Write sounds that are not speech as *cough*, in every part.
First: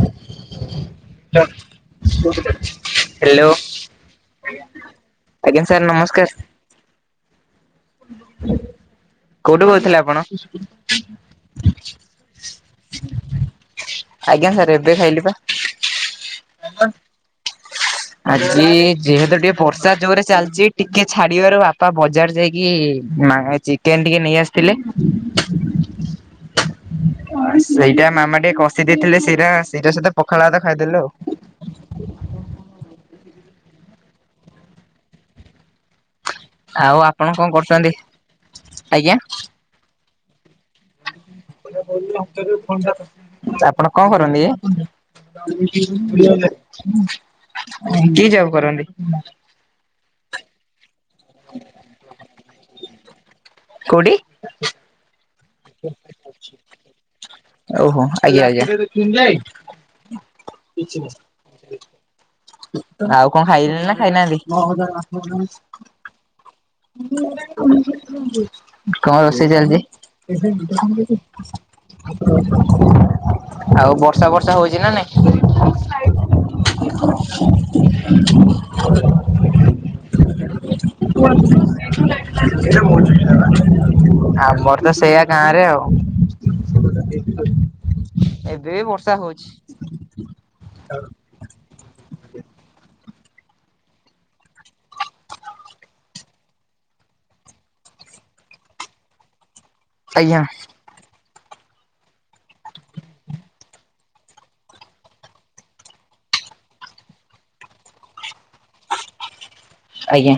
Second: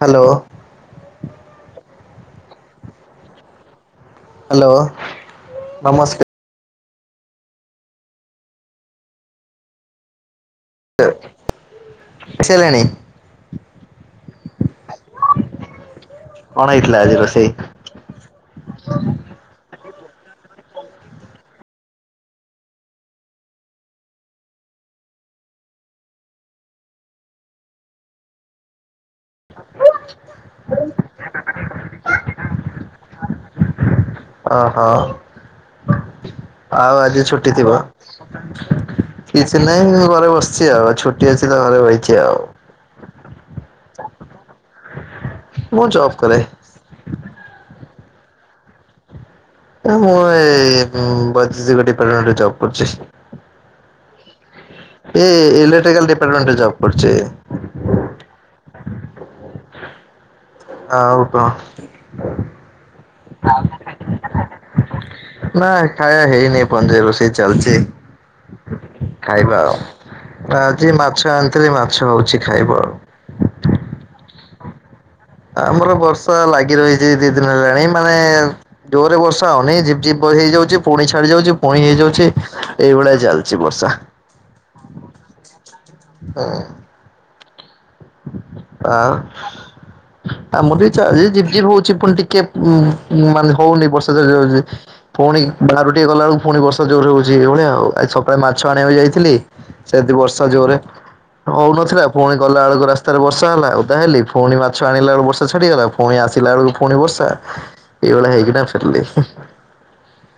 Hello hello hello ଆଜ୍ଞା sir ନମସ୍କାର। କୋଉଠୁ କହୁଥିଲେ ଆପଣ? ଖାଇସାଇଲେଣି? ଆଜ୍ଞା ସାର୍ ଏବେ ଖାଇଲି ପା କଣ ହେଇଥିଲା ଆଜି ରୋଷେଇ? ଆଜି ଯେହେତୁ ଟିକେ ବର୍ଷା ଜୋରରେ ଚାଲିଛି ଟିକେ ଛାଡିବାର ବାପା ବଜାର ଯାଇ ଇଏ ମା ଚିକେନ ଟିକେ ନେଇ ଆସିଥିଲେ। ସେଇଟା ମାମା ଟିକେ କଷି ଦେଇେଇଥିଲେ ସେଇଟା ସେଇଟା ସହିତ ପଖାଳ ଭାତ ଖାଇଦେଲୁ ଆଉ। ଅ ହୋ ଆଉ ଆଜି ଆପଣ କଣ ଛୁଟି ଥିବ କରୁଛନ୍ତି? ଆଜ୍ଞା। କି ଟିନାଇ ମୁ ଘରେ ବସିଛି ଆଉ ଛୁଟି ଅଛି ତ ଘରେ ବଇଚି ଆଉ। ସାର୍ ଆପଣ କଣ କରନ୍ତି ଯେ? ମୁଁ ଜବ୍ କରେ। କିଏ ଯବ୍ କରନ୍ତି? ଆରେ ମୁଁ ଏ ବୈଦ୍ୟେଶିକ ଡିପାର୍ଟମେଣ୍ଟରେ ଜବ୍ କରୁଚି। କୋଉଠି? ଏଇ ଇଲେକ୍ଟ୍ରିକାଲ ଡିପାର୍ଟମେଣ୍ଟରେ ଜବ କରଚି। ଓହୋ ଆଜ୍ଞା ଆଜ୍ଞା ଆଉ କଣ? ହଁ ଆଉ କଣ ଖାଇସାରିଲେଣି ନା ଖାଇନାହାନ୍ତି? ନା ଖାଇବା ହେଇନି ଏପର୍ଯ୍ୟନ୍ତ ରୋଷେଇ ଚାଲିଛି *unintelligible* କଣ ରୋଷେଇ ଖାଇବା ଆଉ। ଚାଲଚି? ଆଜି ମାଛ ଆଣିଥିଲି ମାଛ ହଉଛି ଖାଇବ ଆଉ। ଆଉ ବର୍ଷା ବର୍ଷା ହଉଛି ନା ନାଇଁ? ଆମର ବର୍ଷା ଲାଗି ରହିଛି ଦି ଦିନ ହେଲାଣି ମାନେ ଜୋରରେ ବର୍ଷା ହଉନି ଝିପଝିପ୍ ହେଇଯାଉଛି ପୁଣି ଛାଡି ଯାଉଛି ପୁଣି ହେଇଯାଉଛି ଏଇଭଳିଆ ଚାଲିଛି ବର୍ଷା। ଆମର ତ ସେଇଆା ଗାଁ ରେ ଆଉ। ଏବେ ବି ଆଉ ବର୍ଷା ହଉଛି। ଆମର ବି ଚା ଝିପ ଝିପ୍ ହଉଛି ପୁଣି ଟିକେ ଉ ମାନେ ହଉନି ବର୍ଷା *unintelligible* ପୁଣି ବାହାରକୁ ଟିକେ ଗଲାବେଳକୁ ପୁଣି ବର୍ଷା ଜୋର ହଉଛି ଏ ଭଳିଆ ଆଉ ଆଜି ସକାଳେ ମାଛ ଆଣିବାକୁ ଯାଇଥିଲି ସେଠି ଆଜ୍ଞା ବର୍ଷା ଜୋରରେ ହଉନଥିଲା ପୁଣି ଗଲା ବେଳକୁ ରାସ୍ତାରେ ବର୍ଷା ହେଲା। ଓଦା ହେଲି ପୁଣି ମାଛ ଆଣିଲା ବେଳକୁ ବର୍ଷା ଛାଡିଗଲା ପୁଣି ଆସିଲା ବେଳକୁ ପୁଣି ବର୍ଷା ଏଇଳି ହୋଇକିନା ଫେରିଲି ହୁଁ। ଆଜ୍ଞା।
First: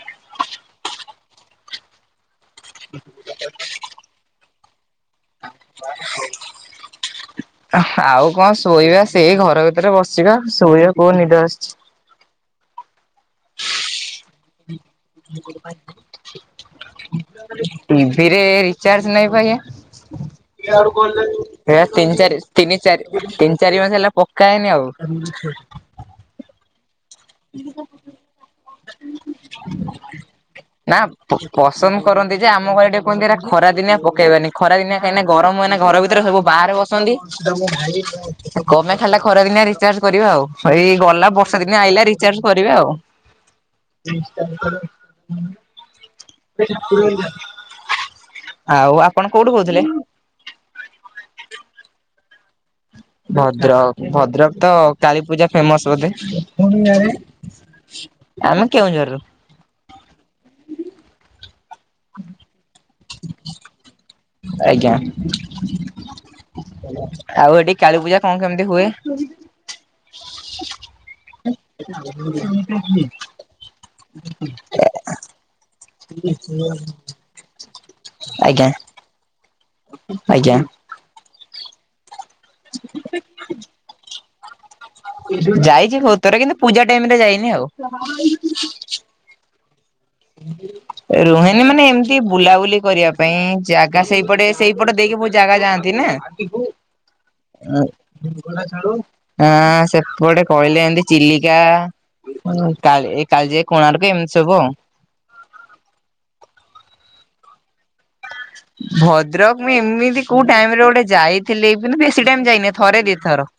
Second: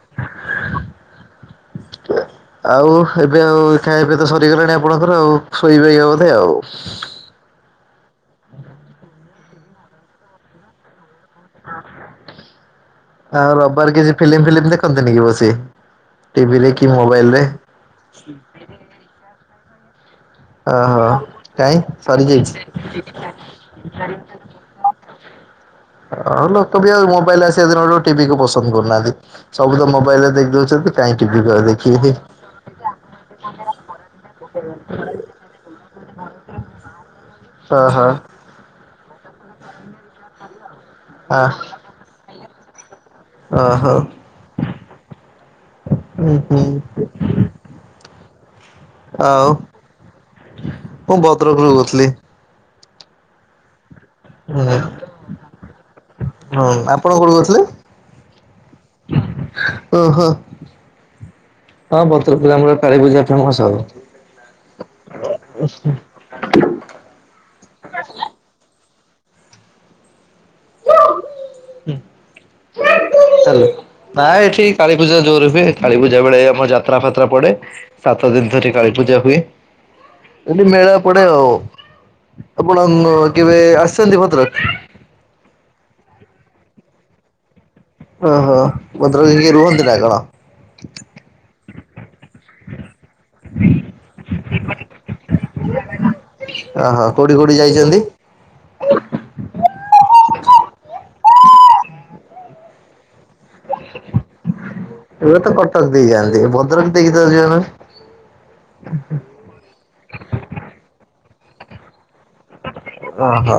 ଆଉ ଏବେ ଆଉ ଖାଇବା ପିଆ ତ ସରିଗଲାଣି ଆପଣଙ୍କର ଆଉ ଶୋଇବେ ଏଇନେ ବୋଧେ ଆଉ। ଆଉ କଣ ଶୋଇବା ସେଇ ଘର ଭିତରେ ବସିବା ଶୋଇବା କୋଉ ନିଦ ଆସ ଆଉ ରବିବାର କିଛି ଫିଲ୍ମ ଫିଲ୍ମ ଦେଖନ୍ତିନି କି ବସି? ଟିଭିରେ କି ମୋବାଇଲରେ ଚାର୍ଜ ନାଇ ପା ଆଜ୍ଞା। ଓହୋ କାଇଁ ହେ ତିନି ଚାରି ସରିଯାଇଛି ତିନି ଚାରି ତିନି ଚାରି ମାସ ହେଲା ପକା ହେଇନି ଆଉ। ହଁ ଲୋକ ବି ଆଉ ମୋବାଇଲ ଆସିବା ଦିନରୁ ଟିଭିକୁ ପସନ୍ଦ କରୁନାହାନ୍ତି। ସବୁ ତ ମୋବାଇଲ ରେ ଦେଖି ଦଉଛନ୍ତି ନା କାହିଁ ଟିଭି ପସନ୍ଦ ଦେଖିବେ? କରନ୍ତି ଯେ ଆମ ଘରେ ଟିକେ କୁହନ୍ତି ଏରା ଖରା ଦିନିଆ ପକେଇବାନି ଖରା ଦିନିଆ କାଁହିନା ଗରମ ହୁଏ ନା ଘର ଭିତରେ ସବୁ ବାହାରେ ବସନ୍ତି ଓହୋ। କଣ ପାଇଁ ଖାଲିଟା ଖରାଦିନିଆ ରିଚାର୍ଜ କରିବା ଆଉ। ଏଇ ଗଲା ଆ ବର୍ଷା ଦିନିଆ ଆଇଲା ରିଚାର୍ଜ କରିବା ଆଉ। ଓହୋ ଉଁ ହୁଁ *unintelligible* ଆଉ ଆପଣ ଆଉ କୋଉଠୁ କହୁଥିଲେ? ମୁଁ ଭଦ୍ରକରୁ କହୁଥିଲି। ଭଦ୍ରକ ଭଦ୍ରକ ହୁଁ ତ କାଳୀ ପୂଜା ଫେମସ ବୋଧେ? ହୁଁ ଆପଣ କୋଉଠୁ କହୁଥିଲେ ଆମେ କେଉଁଝରରୁ। ଓହୋ ହଁ ଭଦ୍ରକରେ ଆମର କାଳୀପୂଜା ଫେମସ ଆଉ। ଆଜ୍ଞା। ଆଉ ଏଠି କାଳୀ ପୂଜା କଣ କେମିତି ହୁଏ? ହାଲୋ ପ୍ରାୟ ଏଠି କାଳୀପୂଜା ଜୋର ହୁଏ। କାଳୀପୂଜା ବେଳେ ଆମର ଯାତ୍ରା ଫାତ୍ରା ପଡେ ସାତ ଦିନ ଆଜ୍ଞା ଧରି କାଳୀ ପୂଜା ହୁଏ। ଆଜ୍ଞା ଏଠି ମେଳ ଏପଟେ ଆଉ ଆପଣ କେବେ ଆସିଛନ୍ତି ଭଦ୍ରକ? ଯାଇଛି ବହୁତ ଥର କିନ୍ତୁ ପୂଜା ଟାଇମ ରେ ଯାଇନି ଆଉ ଓ ହଁ ମତ ଭଦ୍ରକ ହେରୀକା ରୁହନ୍ତି ନା କଣ? ରୁହେନି ମାନେ ଏମିତି ବୁଲାବୁଲି କରିବା ପାଇଁ ଜାଗା ସେଇପଟେ ସେଇପଟେ ଦେଇକି ବହୁ ଜାଗା ଯାଆନ୍ତି ନା। ଓହୋ କୋଉଠିକି କୋଉଠିକି ଯାଇଛନ୍ତି? ହଁ ସେପଟେ କହିଲେ ଏମତି ଚିଲିକା ହୁଁ କାଳ ଏଇ କାଳିଜାଇ କୋଣାର୍କ ଏମିତି ସବୁ ଆଉ ଏବେ ତ କଟକ ଦେଇଯାଆନ୍ତି ଭଦ୍ରକ ଦେଇକି ତ ଯାନ୍ତି ନି? ଭଦ୍ରକ ମୁଁ ଏମିତି କୋଉ ଟାଇମ ରେ ଗୋଟେ ଯାଇ ଥିଲେ ବି ବେଶୀ ଟାଇମ ଯାଇନି ଥରେ ଦିଥର ଓହୋ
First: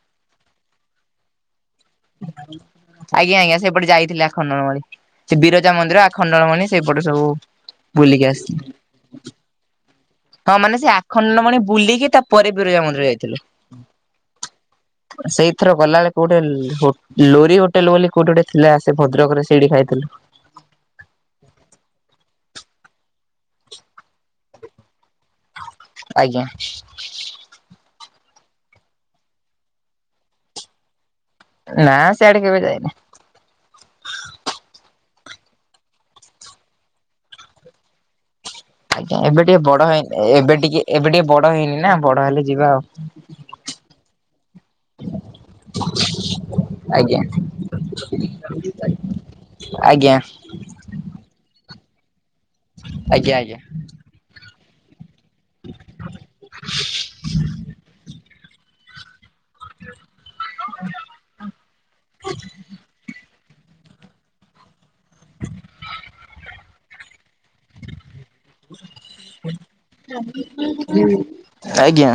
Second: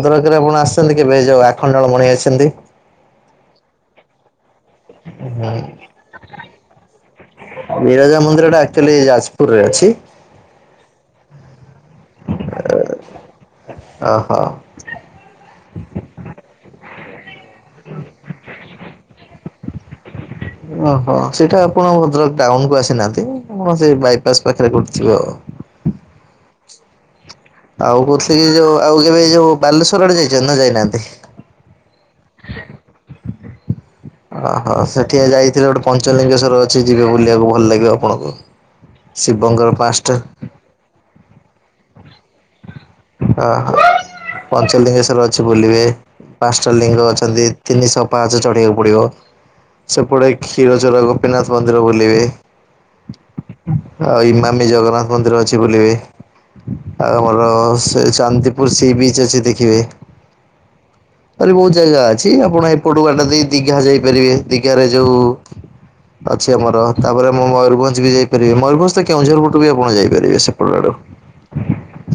ଭଦ୍ରକରେ ଆପଣ ଆସିଛନ୍ତି କେବେ ଯୋଉ ଆଖଣ୍ଡଳ ମଣି ଅଛନ୍ତି? ଆଜ୍ଞା, ଆଜ୍ଞା ସେଇପଟେ ଯାଇଥିଲି ଆଖଣ୍ଡଳମଣି। ସେ ବିରଜା ମନ୍ଦିର ଆଖଣ୍ଡଳମଣି ସେଇପଟେ ସବୁ ବିରଜା ବୁଲିକି ମନ୍ଦିର ଟା ଆସିଥିଲି। ଆକ୍ଚୁଆଲି ଯାଜପୁରରେ ଅଛି। ହଁ ମାନେ ସେ ଆଖଣ୍ଡଳମଣି ବୁଲିକି ତାପରେ ବିରଜା ମନ୍ଦିର ଯାଇଥିଲୁ। ଓହୋ। ସେଇଥର ଗଲାବେଳେ କୋଉଠେ଼ ଲ୍ ହୋଟ ଲୋରି ହୋଟେଲ ବୋଲି କୋଉଠି ଗୋଟେ ଥିଲା। ସେ ଭଦ୍ରକରେ ସେଇଠି ଖାଇଥିଲୁ। ଓହୋ ସେଇଟା ଆପଣ ଭଦ୍ରକ ଟାଉନ କୁ ଆସିନାହାନ୍ତି। ଆପଣ ସେଇ ବାଇପାସ ପାଖରେ କୋଉଠି ଥିବ ଆଉ। ଆଜ୍ଞା। ଆଉ କହୁଥିଲି କି, ଯୋଉ ଆଉ କେବେ ଯୋଉ ବାଲେଶ୍ଵର ଆଡେ ଯାଇଛନ୍ତି ନା ଯାଇନାହାନ୍ତି? ନାଁ ସେ ଆଡ଼େ କେବେ ଯାଇନି। ଓହୋ ସେଠିଆ ଯାଇଥିଲେ ଗୋଟେ ପଞ୍ଚଲିଙ୍ଗେଶ୍ଵର ଅଛି ଯିବେ ବୁଲିବାକୁ ଭଲ ଲାଗିବ ଆପଣଙ୍କୁ। ଆଜ୍ଞା ଏବେ ଟିକେ ଶିବଙ୍କର ବଡ ପାଞ୍ଚଟା ହେଇନି। ଏବେ ଟିକେ ଏବେ ଟିକେ ବଡ ହେଇନି ନା ବଡ ହେଲେ ଯିବା ଆଉ। ପଞ୍ଚଲିଙ୍ଗେଶର ଅଛି ବୁଲିବେ ପାଞ୍ଚଟା ଲିଙ୍ଗ ଆଜ୍ଞା ଅଛନ୍ତି। ତିନି ଶହ ପାହାଚ ଚଢିବାକୁ ପଡିବ। ଆଜ୍ଞା। ଗୋଟେ କ୍ଷୀରଚୋର ଗୋପୀନାଥ ମନ୍ଦିର ବୁଲିବେ। ଆଜ୍ଞା ଆଜ୍ଞା। ଆଉ ଇମାମି ଜଗନ୍ନାଥ୍ ମନ୍ଦିର ଅଛି ବୁଲିବେ। ଆର ଭଲ ସେ ଚାନ୍ଦିପୁର୍ ସି ବିଚ୍ ଅଛି ଦେ ଦଖିବେ ଆଉରେ ବୋହୁତ ଜାଗା ଅଛି ଆପଣ ଏପଟୁ ବାଟା ଦେଇ ଦିଘା ଯାଇପାରିବେ। ଦିଘାରେ ଯୋଉ ଅଛି ଆମର, ତାପରେ ମୁଁ ମୟୂରଭଞ୍ଜ୍ ବି ଯାଇ ପାରିବେ ମୟରଞଜ ତ କେଁଝରପଟୁକୁ ଆପଣ ଯାଇପାରିବେ ସେପଟଆଡୁ। ଆଜ୍ଞା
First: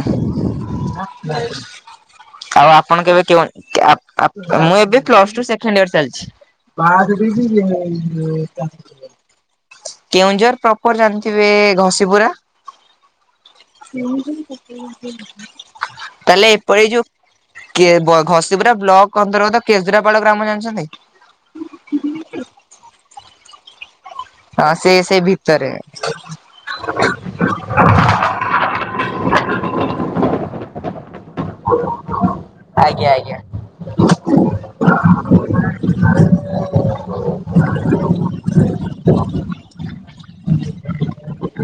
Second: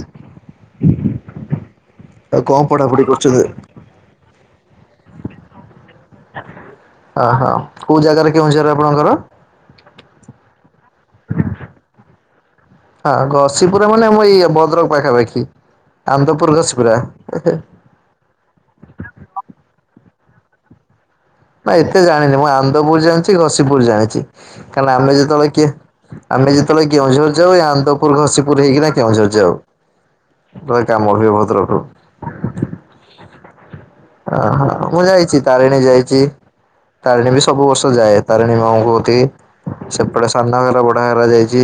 କଣ ଆଉ ପଢାପଢି ଆପଣ କେବେ କେଉଁ କରୁଛନ୍ତି? କନ୍ୟା ଆ ମୁଁ ଏବେ ପ୍ଲସ୍ ଟୁ ସେଖେଣ୍ଡ୍ ଇୟର୍ ଚାଲି ବାଦ୍ ବି ହଁ ହଁ କୋଉ ଜାଗାରେ କେଉଁଝର ଆପଣଙ୍କର? କେଉଁଝର୍ ପ୍ରପର୍ ଜାଣିଥିବେ ଘଷିପୁରା? ହଁ, ଘଶିପୁରରେ ମାନେ ଆମ ଏଇ ଭଦ୍ରକ୍ ପାଖାପାଖି। ଆନ୍ଦପୁର ତାହେଲେ ଏପରି ଏଇ ଘସିପୁରା ଯୋଉ କେ ଘସିିପୁରା ବ୍ଲକ୍ ଅନ୍ତର୍ଗତ କେସ୍ଦୁରାପାଳ ଗ୍ରାମ ଜାଣିଛନ୍ତି? ନା ଏତେ ଜାଣିନିମୁଁ ଆନ୍ଦପୁର୍ ଜାଣିଚି ଘସିିପୁର୍ ଜାଣିଚି ହଁ କାଇନା ସେ ନା ଆମେ ସେ ଯେତେବେଳେ ଭିତରେ କିଏ ଆମେ ଯେତେବେଳେ କେଉଁଝର ଯାଉ ଏଇ ଆନନ୍ଦପୁର୍, ଘସିପୁର୍ ହେଇକିନା କେଉଁଝର ଯାଉ। ପ୍ରାୟ କାମ ବି ଭଦ୍ରକ ଆଜ୍ଞା ଆଜ୍ଞା। ଅହୋ ମୁଁ ଯାଇଚି ତାରିଣୀ ଯାଇଚି। ତାରିଣୀ ବି ସବୁ ବର୍ଷ ଯାଏ ତାରିଣୀ ମାଆଙ୍କୁ ତେ, ସେପଟେ ସାନଘାଗରା, ବଡ଼ଘାଗରା ଯାଇଚି।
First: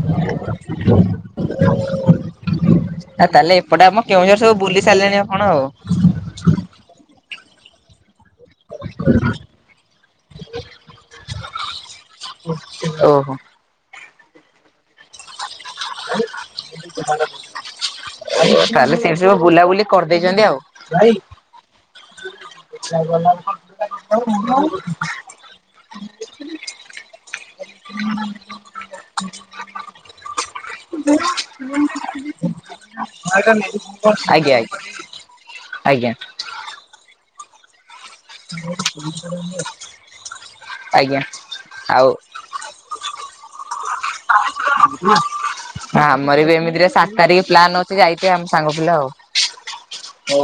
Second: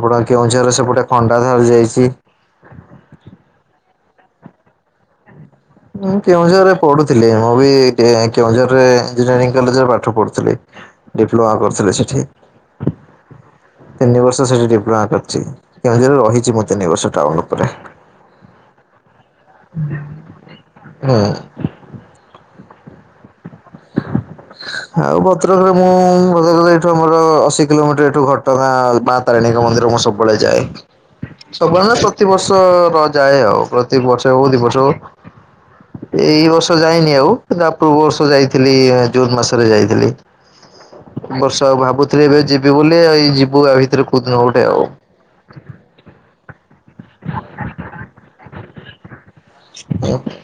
ଆପଣଙ୍କ କେଉଁଝରେ ସେପଟେ ଖଣ୍ଡାଧାର ଯାଇଚି। ଆଉ ତାହେଲେ ଏପଟେ ଆମ କେଉଁଝର ସବୁ ବୁଲି ସାରିଲେଣି ଆପଣ ଆଉ। ମୁଁ କେଉଁଝରରେ ପଢୁଥିଲି। ମୁଁ ବି କେଉଁଝରରେ ଇଞ୍ଜିନିୟରିଂ କଲେଜରେ ପାଠ ପଢୁଥିଲି। ଡିପ୍ଲମା କରୁଥିଲେ ସେଠି, ଓହୋ ତିନିଭବର୍ଷ ସେଠି ଡିପ୍ଲୋମା କରି ଛି କେଉଁଝରରେ ରହିଛି ମୁଁ ତିନିବର୍ଷ ଟାଉନ୍ ଉପରେ। ଦେଇଚନ୍ତି ଆଉ। ହୁଁ। *unintelligible* ତ୍ରରେ ମୁଁ ଭଦକରେ ଏଇଠୁ ଆମର ଅଶୀ କିଲୋମିଟର ଏଠୁ ଘଟଗାଁ, ମା ତାରିଣୀଙ୍କ ମନ୍ଦିର ମୁଁ ସବୁବେଳେ ଯାଏ। ସବୁବେଳେ ନୁ ପ୍ରତିିବର୍ଷ ର ଯାଏ ଆଉ, ପ୍ରତି ବର୍ଷ ହୋଉ ଆଜ୍ଞା ଦି ବର୍ଷ ହୋଉ। ଏଇ ବର୍ଷ ଯାଇନି ଆଉ, ତା ପୂର୍ବ ବର୍ଷ ଥିଲି, ଜୁନ୍ ମାସରେ ଯାଇଥିଲି ଆଜ୍ଞା। ବର୍ଷ ଆଉ ଭାବୁଥିଲି ଏବେ ଯି ବୁଲି ଏଇ ଯିବୁ ଆ ଭିତରେ କୋଉଦିନ ଗୋଟେ ଆଉ। ଆମର ବି ଏମିତିରେ ସାତ୍ ତାରିଖ ପ୍ଲାନ୍ ଅଛି ଯାଇତେ ଆମ ସାଙ୍ଗ ପିଲା ଆଉ। ହୋଉ।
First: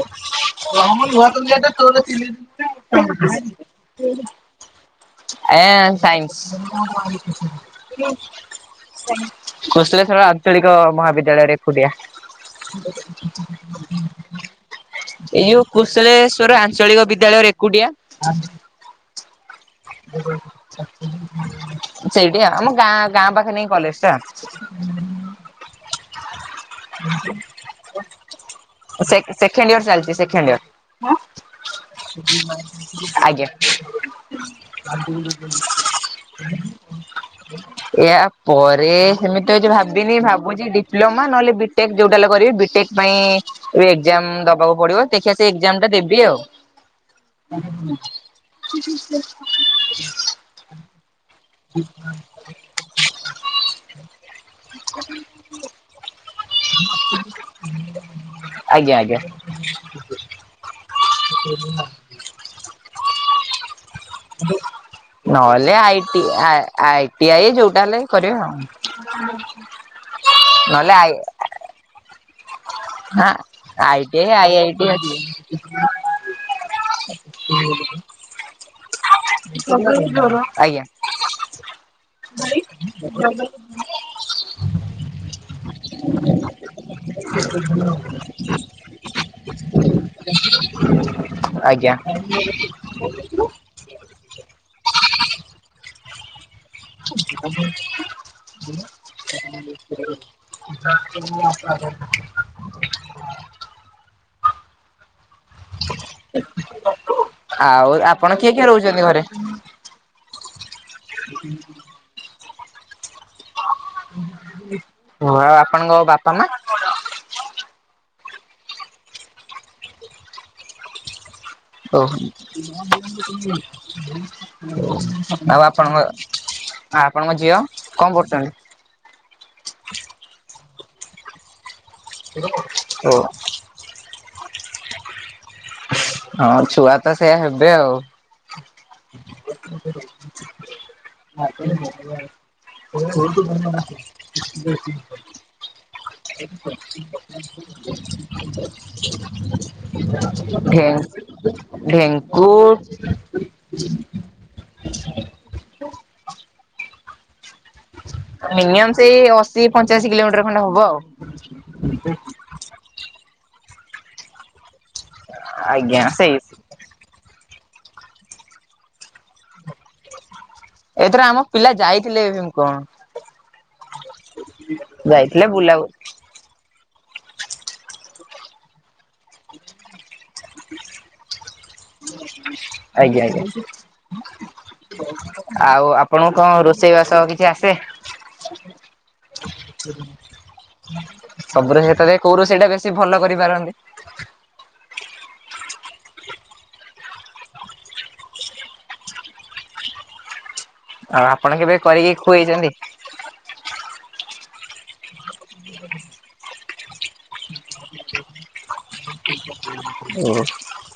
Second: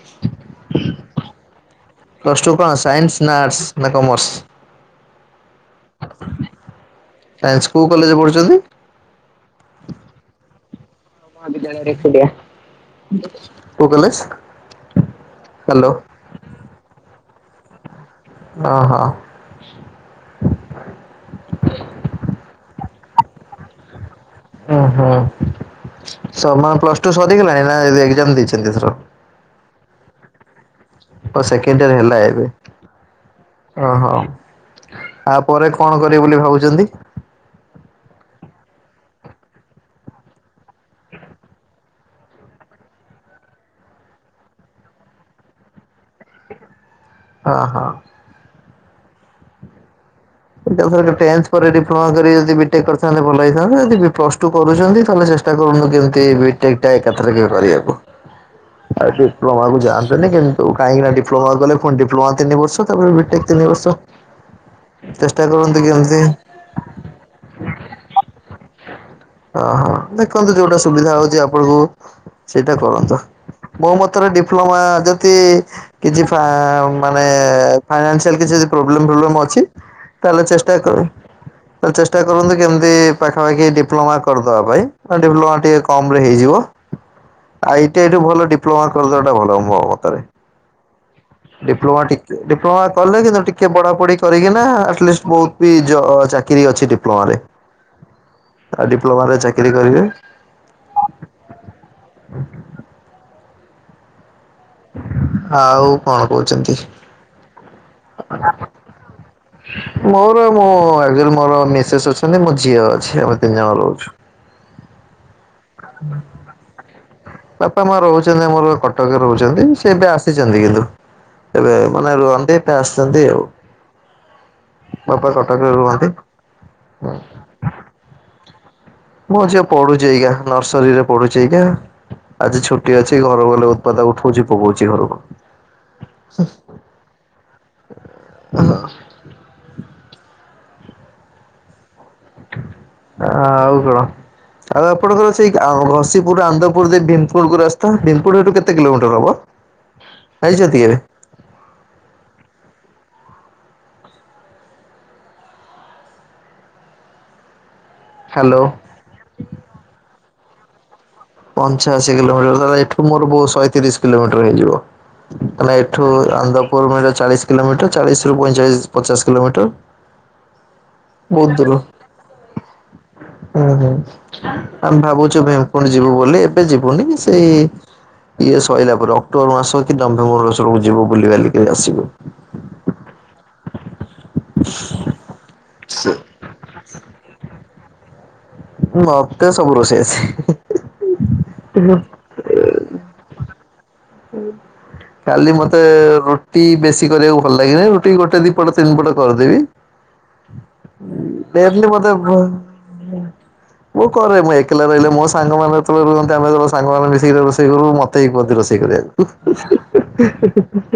ରହ ମୁଁ ନୁଆ ତକିଆଟେ ତୋର ତି ପ୍ଲସ ଟୁ କଣ ସାଇନ୍ସ ନା ଆର୍ଟସ ନା କମର୍ସ? ଏଁ, ସାଇନ୍ସ୍। ସାଇନ୍ସ କୋଉ କଲେଜ ପଢୁଛନ୍ତି କୁଶଳେସ୍ୱଳ ଆଞ୍ଚଳିକ ମହାବି ରା ରେକୁଟିଆ। କୋଉ କଲେଜ ଏଇ ଯୋଉ ହ୍ୟାଲୋ କୁଶଳେଶ୍ଵର ଆଞ୍ଚଳିକ ବିଦ୍ୟାଳୟ ରେକୁଟିଆ। ଓଁ ହୋଁ। ସେଇଠି ଆମ ଗାଁ ଗାଁ ପାଖେ ନେଇ କଲେଜ୍ ଟା। ଉଁ ହୁଁ ସମା ପ୍ଲସ୍ ଟୁ ସରିଗଲାଣି ନା ଏଗ୍ଜାମ୍ ଦେଇଚନ୍ତି ଏଇଥର? ସେଖେଣ୍ଡ୍ ଇଅର୍ ଚାଲ୍ ଚି ସେଖେଣ୍ଡ୍ ଇଅର୍। ଓ ସେକେଣ୍ଡ୍ ଇଅର୍ ହେଲା ଏବେ ଆଜ୍ଞା। ଓହୋ। ଆ ପରେ କଣ କରିବେ ବୋଲି ଭାବୁଚନ୍ତି? ଏହା ପରେ ସେମିତିତ କିଛି ଭାବିନି ଭାବୁଚି ଡିପ୍ଲମା ନହେଲେ ବି ଟେକ୍ ଯୋଉଟାଲେ କରିବି ବିଟେକ୍ ପାଇଁ ଏ ଏଗ୍ଜାମ୍ ଦବାକୁ ପଡିବ ଦେଖିଆ ସେଇ ଏଗ୍ଜାମ୍ ଟା ଦେବି ଆଉ। ହଁ ହଁ। *inaudible* ଟେନ୍‌ଥ୍ ପରେ ଡିପ୍ଲୋମା କରି ଯଦି ବିଟେକ୍ କରିଥାନ୍ତେ, ଭଲ ହେଇଥାନ୍ତା। ଯଦି ବି ପ୍ଲସ୍ଟୁ କରୁଛନ୍ତି ତାହାଲେ ଷ୍ଟା କରନ୍ତୁ, କେମ୍ତି ବିଟେକ୍ ଟା ଏକା ଥରକେ କରିବାକୁ। *inaudible* ଡିପ୍ଲୋମା କୁ ଯାଆନ୍ତୁନି। କିନ୍ତୁ କାହିଁକିନା ଡିପ୍ଲୋମା କୁ ଗଲେ, ପୁଣି ଡିପ୍ଲୋମା ତିନି ବର୍ଷ ତା'ପରେ ବିଟେକ୍ ତିନି ବର୍ଷ। ହ। ଚେଷ୍ଟା ନହଲେ, କରନ୍ତୁ ଆଇଟି କେମିତି ଆଇଟି ଆଇ ଯଉଟା ହେଲେ କରିବା ଆଉ। ଦେଖନ୍ତୁ ଯଉଟା ନହେଲେ ଆଇ ସୁବିଧା ହଉଚି, ଆପଣଙ୍କୁ ସେଇଟା କରନ୍ତୁ। ହଁ ଆଇଟି ମତରେ ଆଇ ଡିପ୍ଲୋମା ଆଇଟି ଅଛି। ଯ କିଛି ମାନେ ଫାଇନାନ୍ସିଆଲ୍‌ କିଛି ପ୍ରୋବ୍ଲେମ୍ ଫ୍ରୋବ୍ଲେମ୍ ଅଛି। ତା'ହେଲେ ଚେଷ୍ଟା, ଆଜ୍ଞା ତା ଚେଷ୍ଟା କରନ୍ତୁ। କେମ୍ତି ପାଖାପାଖି ଡିପ୍ଲୋମା କର୍ଦବା ପାଇଁ। ଡିପ୍ଳୋମା ଟିକେ କମ୍ ରେ ହେଇଯିବ। ଆଇଟି ଆଇଠୁ ଭଲ, ଡିପ୍ଲୋମା କର୍ ଦବାଟା ଭଲ ମୋ ମତରେ। ଆଜ୍ଞା ଡିପ୍ଲୋମାେ ଟି, ଡିପ୍ଲୋମା କଲେ କିନ୍ତୁ ଟିକେ ପଢ଼ାପଢ଼ି କରିକିନା। ଆଟ୍ଲିଷ୍ଟ୍ ବହୁତ୍ ବି କିରି ଅଛି ଡିପ୍ଲୋମାରେ, ଡିପ୍ଲୋମାରେ ଚାକିରି କରିବେ। *inaudible* *inaudible* କହୁଛନ୍ତି ଆଉ, ଆପଣ କିଏ କିଏ ରହୁଚନ୍ତି ଘରେ? ମୋର ମୋ ମୋର ମିସେସ୍ ଅଛନ୍ତି। ମୋ ଝିଅ ଅଛି, ଆମେ ତିନ୍‌ ଜଣ ରହୁଚୁ। *inaudible* ବାପା ହଁ *inaudible* ବାପା-ମା ରହୁଚନ୍ତି। ଆମର କଟକରେ ରହୁଚନ୍ତି, ସେ ଏବେ ଆସିଚନ୍ତି କିନ୍ତୁ। ଏବେ ମାନେ ରୁହନ୍ତି ଏବେ *inaudible* ଆସିଛନ୍ତି ଆଉ ଆପଣଙ୍କ, ବାପା ଆପଣଙ୍କ କଟକରେ ରୁହନ୍ତି ଝିଅ କ'ଣ କରୁଚନ୍ତି? ମୋ ଝିଏ ପଢୁଚି। ଆଜ୍ଞା, ନର୍ସରୀରେ ପଢୁଛି ଆଜ୍ଞା। ଆଜି ଛୁଟି ଓ ଅଛି ଘରକୁ ଗଲେ ଉଠଉଚି ପକଉଚି ଘରକୁ। ହଁ! ଛୁଆ ତ ସେୟା ହେବେ ଆଉ। ଆଉ କଣ। ଆଉ *unintelligible* *inaudible* *inaudible* ଆନ୍ଦପୁର ଦେଇ ଭୀମକୁଣ୍ଡକୁ ରାସ୍ତା ଭୀମକୁଣ୍ଡ ଏଠୁ କେତେ କିଲୋମିଟର ହବ? ହଁ ଯାଇଛନ୍ତି କେବେ *inaudible* *inaudible* ହ୍ୟାଲୋ। ମିନିଅମ୍ ସେଇ, ଅଶି ପଞ୍ଚାଅଶି କିଲୋମିଟର ଖଣ୍ଡେ ହବ ଆଉ। ପଞ୍ଚାଅଶୀ କିଲୋମିଟର, ତା'ହାଲେ ଏଠୁ ମୋର୍ ଶହେ ତିରିଶ କିଲୋମିଟର ହେଇଯିବ। ଆଜ୍ଞା ଏଠୁ ସେଇ ଆନ୍ଦପୁର୍ ଚାଳିଶ୍ କିଲୋମିଟର, ଚାଳିଶ୍ ରୁ ପଇଁ ଚାଳିଶ୍ ପଚାଶ୍ କିଲୋମିଟର। ଏଇଥ ଆମ ପିଲା ଯାଇଥିଲେ। ଉଁହୁଁ, ଆମେ ଯାଇଥିଲେ ଭାବୁଚୁ---ପୁର୍ ବୁଲାବୁଲି ଯିବୁ। ଏବେ ଯିବୁନି, ସେଇ ଇଏ ସଇଲା ପରେ ଅକ୍ଟୋବର ମାସକି ନଭେମ୍ବର ବୁଲି ବାଲିକି ଆସିବୁ। ଆଜ୍ଞା ଆଜ୍ଞା। ଆଉ, ସେ ଆପଣଙ୍କୁ ରୋଷେଇ ବାସ କିଛି ଆସେ? *inaudible* ମତେ ସବୁ ରୋଷେଇ ଆସେ। କଉରୁ, ସେଇଟା ବେଶୀ ଭଲ କରିପାରନ୍ତି। ହୁଁ ଲି, ମତେ ରୁଟି ବେଶୀ କରିବାକୁ ଭଲ ଲାଗେନି, ରୁଟି ଗୋଟେ ଦିପଟ, ତିନ୍‌ ପଟ କରିଦେବି। *inaudible* ଆଉ ଆପଣ କେବେ କରିକି ଖୁଏଇଛନ୍ତି? ମୁଁ କରେ, ମୁଁ ଏକେଲା ରହିଲେ। ମୋ ସାଙ୍ଗମାନେ ଯେତବଳେ ରୁହନ୍ତି, ଆମେ ସାଙ୍ଗମାନେ ମିିଶିକି ରୋଷେଇ କରୁ। *inaudible* *inaudible*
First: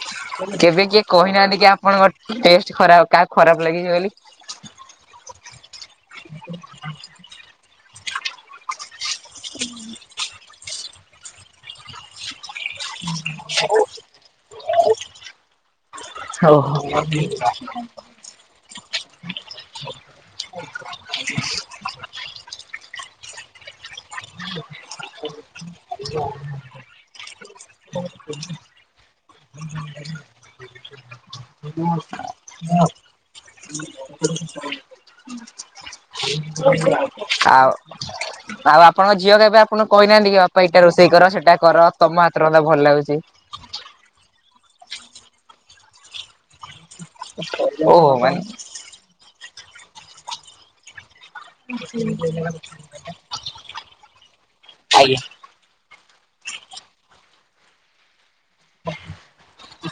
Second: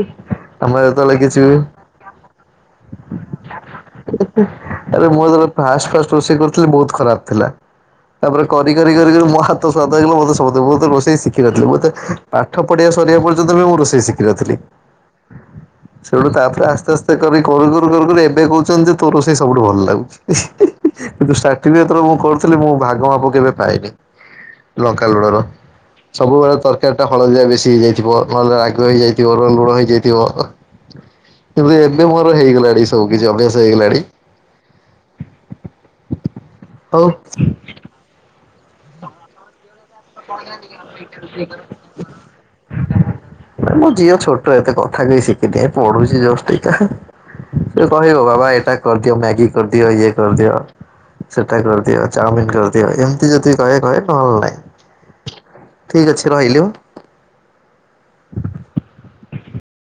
ଆମେ କେବେ କିଏ ଯେତେବେଳେ କିଛି ବି କହିନାହାନ୍ତି କି ଆପଣଙ୍କ ଟେଷ୍ଟ ଖରାପ କାହାକୁ ଖରାପ ଲାଗିଛି ବୋଲି। ଆରେ ମୁଁ ଫାଷ୍ଟେ ଫାଷ୍ଟେ ରୋଷେଇ କରୁଥିଲି ବହୁତ ଖରାପ ଥିଲା ତାପରେ କରି କରି ମୋ ହାତ ସତେଇବ ମତେ *unintelligible* ମୁଁ ତ ରୋଷେଇ ଶିଖିନଥିଲି ମତେ ପାଠ ପଢ଼ିଆ ସରିବା ପର୍ଯ୍ୟନ୍ତ ବି ମୁଁ ରୋଷେଇ ଶି ତି ରାତିରେ ସେଠୁ ତାପରେ ଆସ୍ତେ ଓହୋ ଆସ୍ତେ କରି କରୁ କରୁ କରୁ କରୁ ଏବେ କହୁଚନ୍ତି ତୋ ରୋଷେଇ ସବୁଠୁ ଭଲ ଲାଗୁଚି କିନ୍ତୁ *unintelligible* ଯେତେବେଳେ ମୁଁ କରୁଥିଲି ମୁଁ ଭାଗ ମାପ କେବେ ପାଇନି। *unintelligible* ଲଙ୍କା ଲୁଣର ସବୁବେଳେ ତରକାର ତା ହଳଦିଆ ବେଶୀ ହେଇଯାଇଥିବ ନହେଲେ ରାଗ ହେଇଯାଇଥିବ ନହେଲେ ଲୁଣ ହେଇଯାଇଥିବ। କିନ୍ତୁ ଏବେ ମୋର ହେଇଗଲାଣି ସବୁ କିଛି ଅଭ୍ୟାସ ହେଇଗଲାଣି। ହଉ ଆଉ ଆଉ ଆପଣଙ୍କ ଝିଅ କେବେ ଆପ ଆପଣ କହିନାହାନ୍ତି କି ବାପା ଏଟା ରୋଷେଇ କର ସେଟା କର ତମ ହାତ ରନ୍ଧା ଭଲ ଲାଗୁଚି। ମୋ ଝିଅ ଛୋଟ ଏତେ କଥା କହି ଶିଖି ପଢୁଚି ଯଷ୍ଟ ଏଇ ସେ ଓହୋ କହିବ ମାନେ ବାବା ଏଟା କରିଦିଅ ମ୍ୟାଗି କରିଦିଅ ଇଏ କରିଦିଅ। ସେଟା କରଦିଅ ଚାଉମିିନ କରିଦିଅ ଏମିତି ଯଦି କହେ କହେ ନହେଲେ ନାହିଁ। ଆଜ୍ଞା। ଠିକ୍ ଅଛି ରହିଲି ଅ। ହ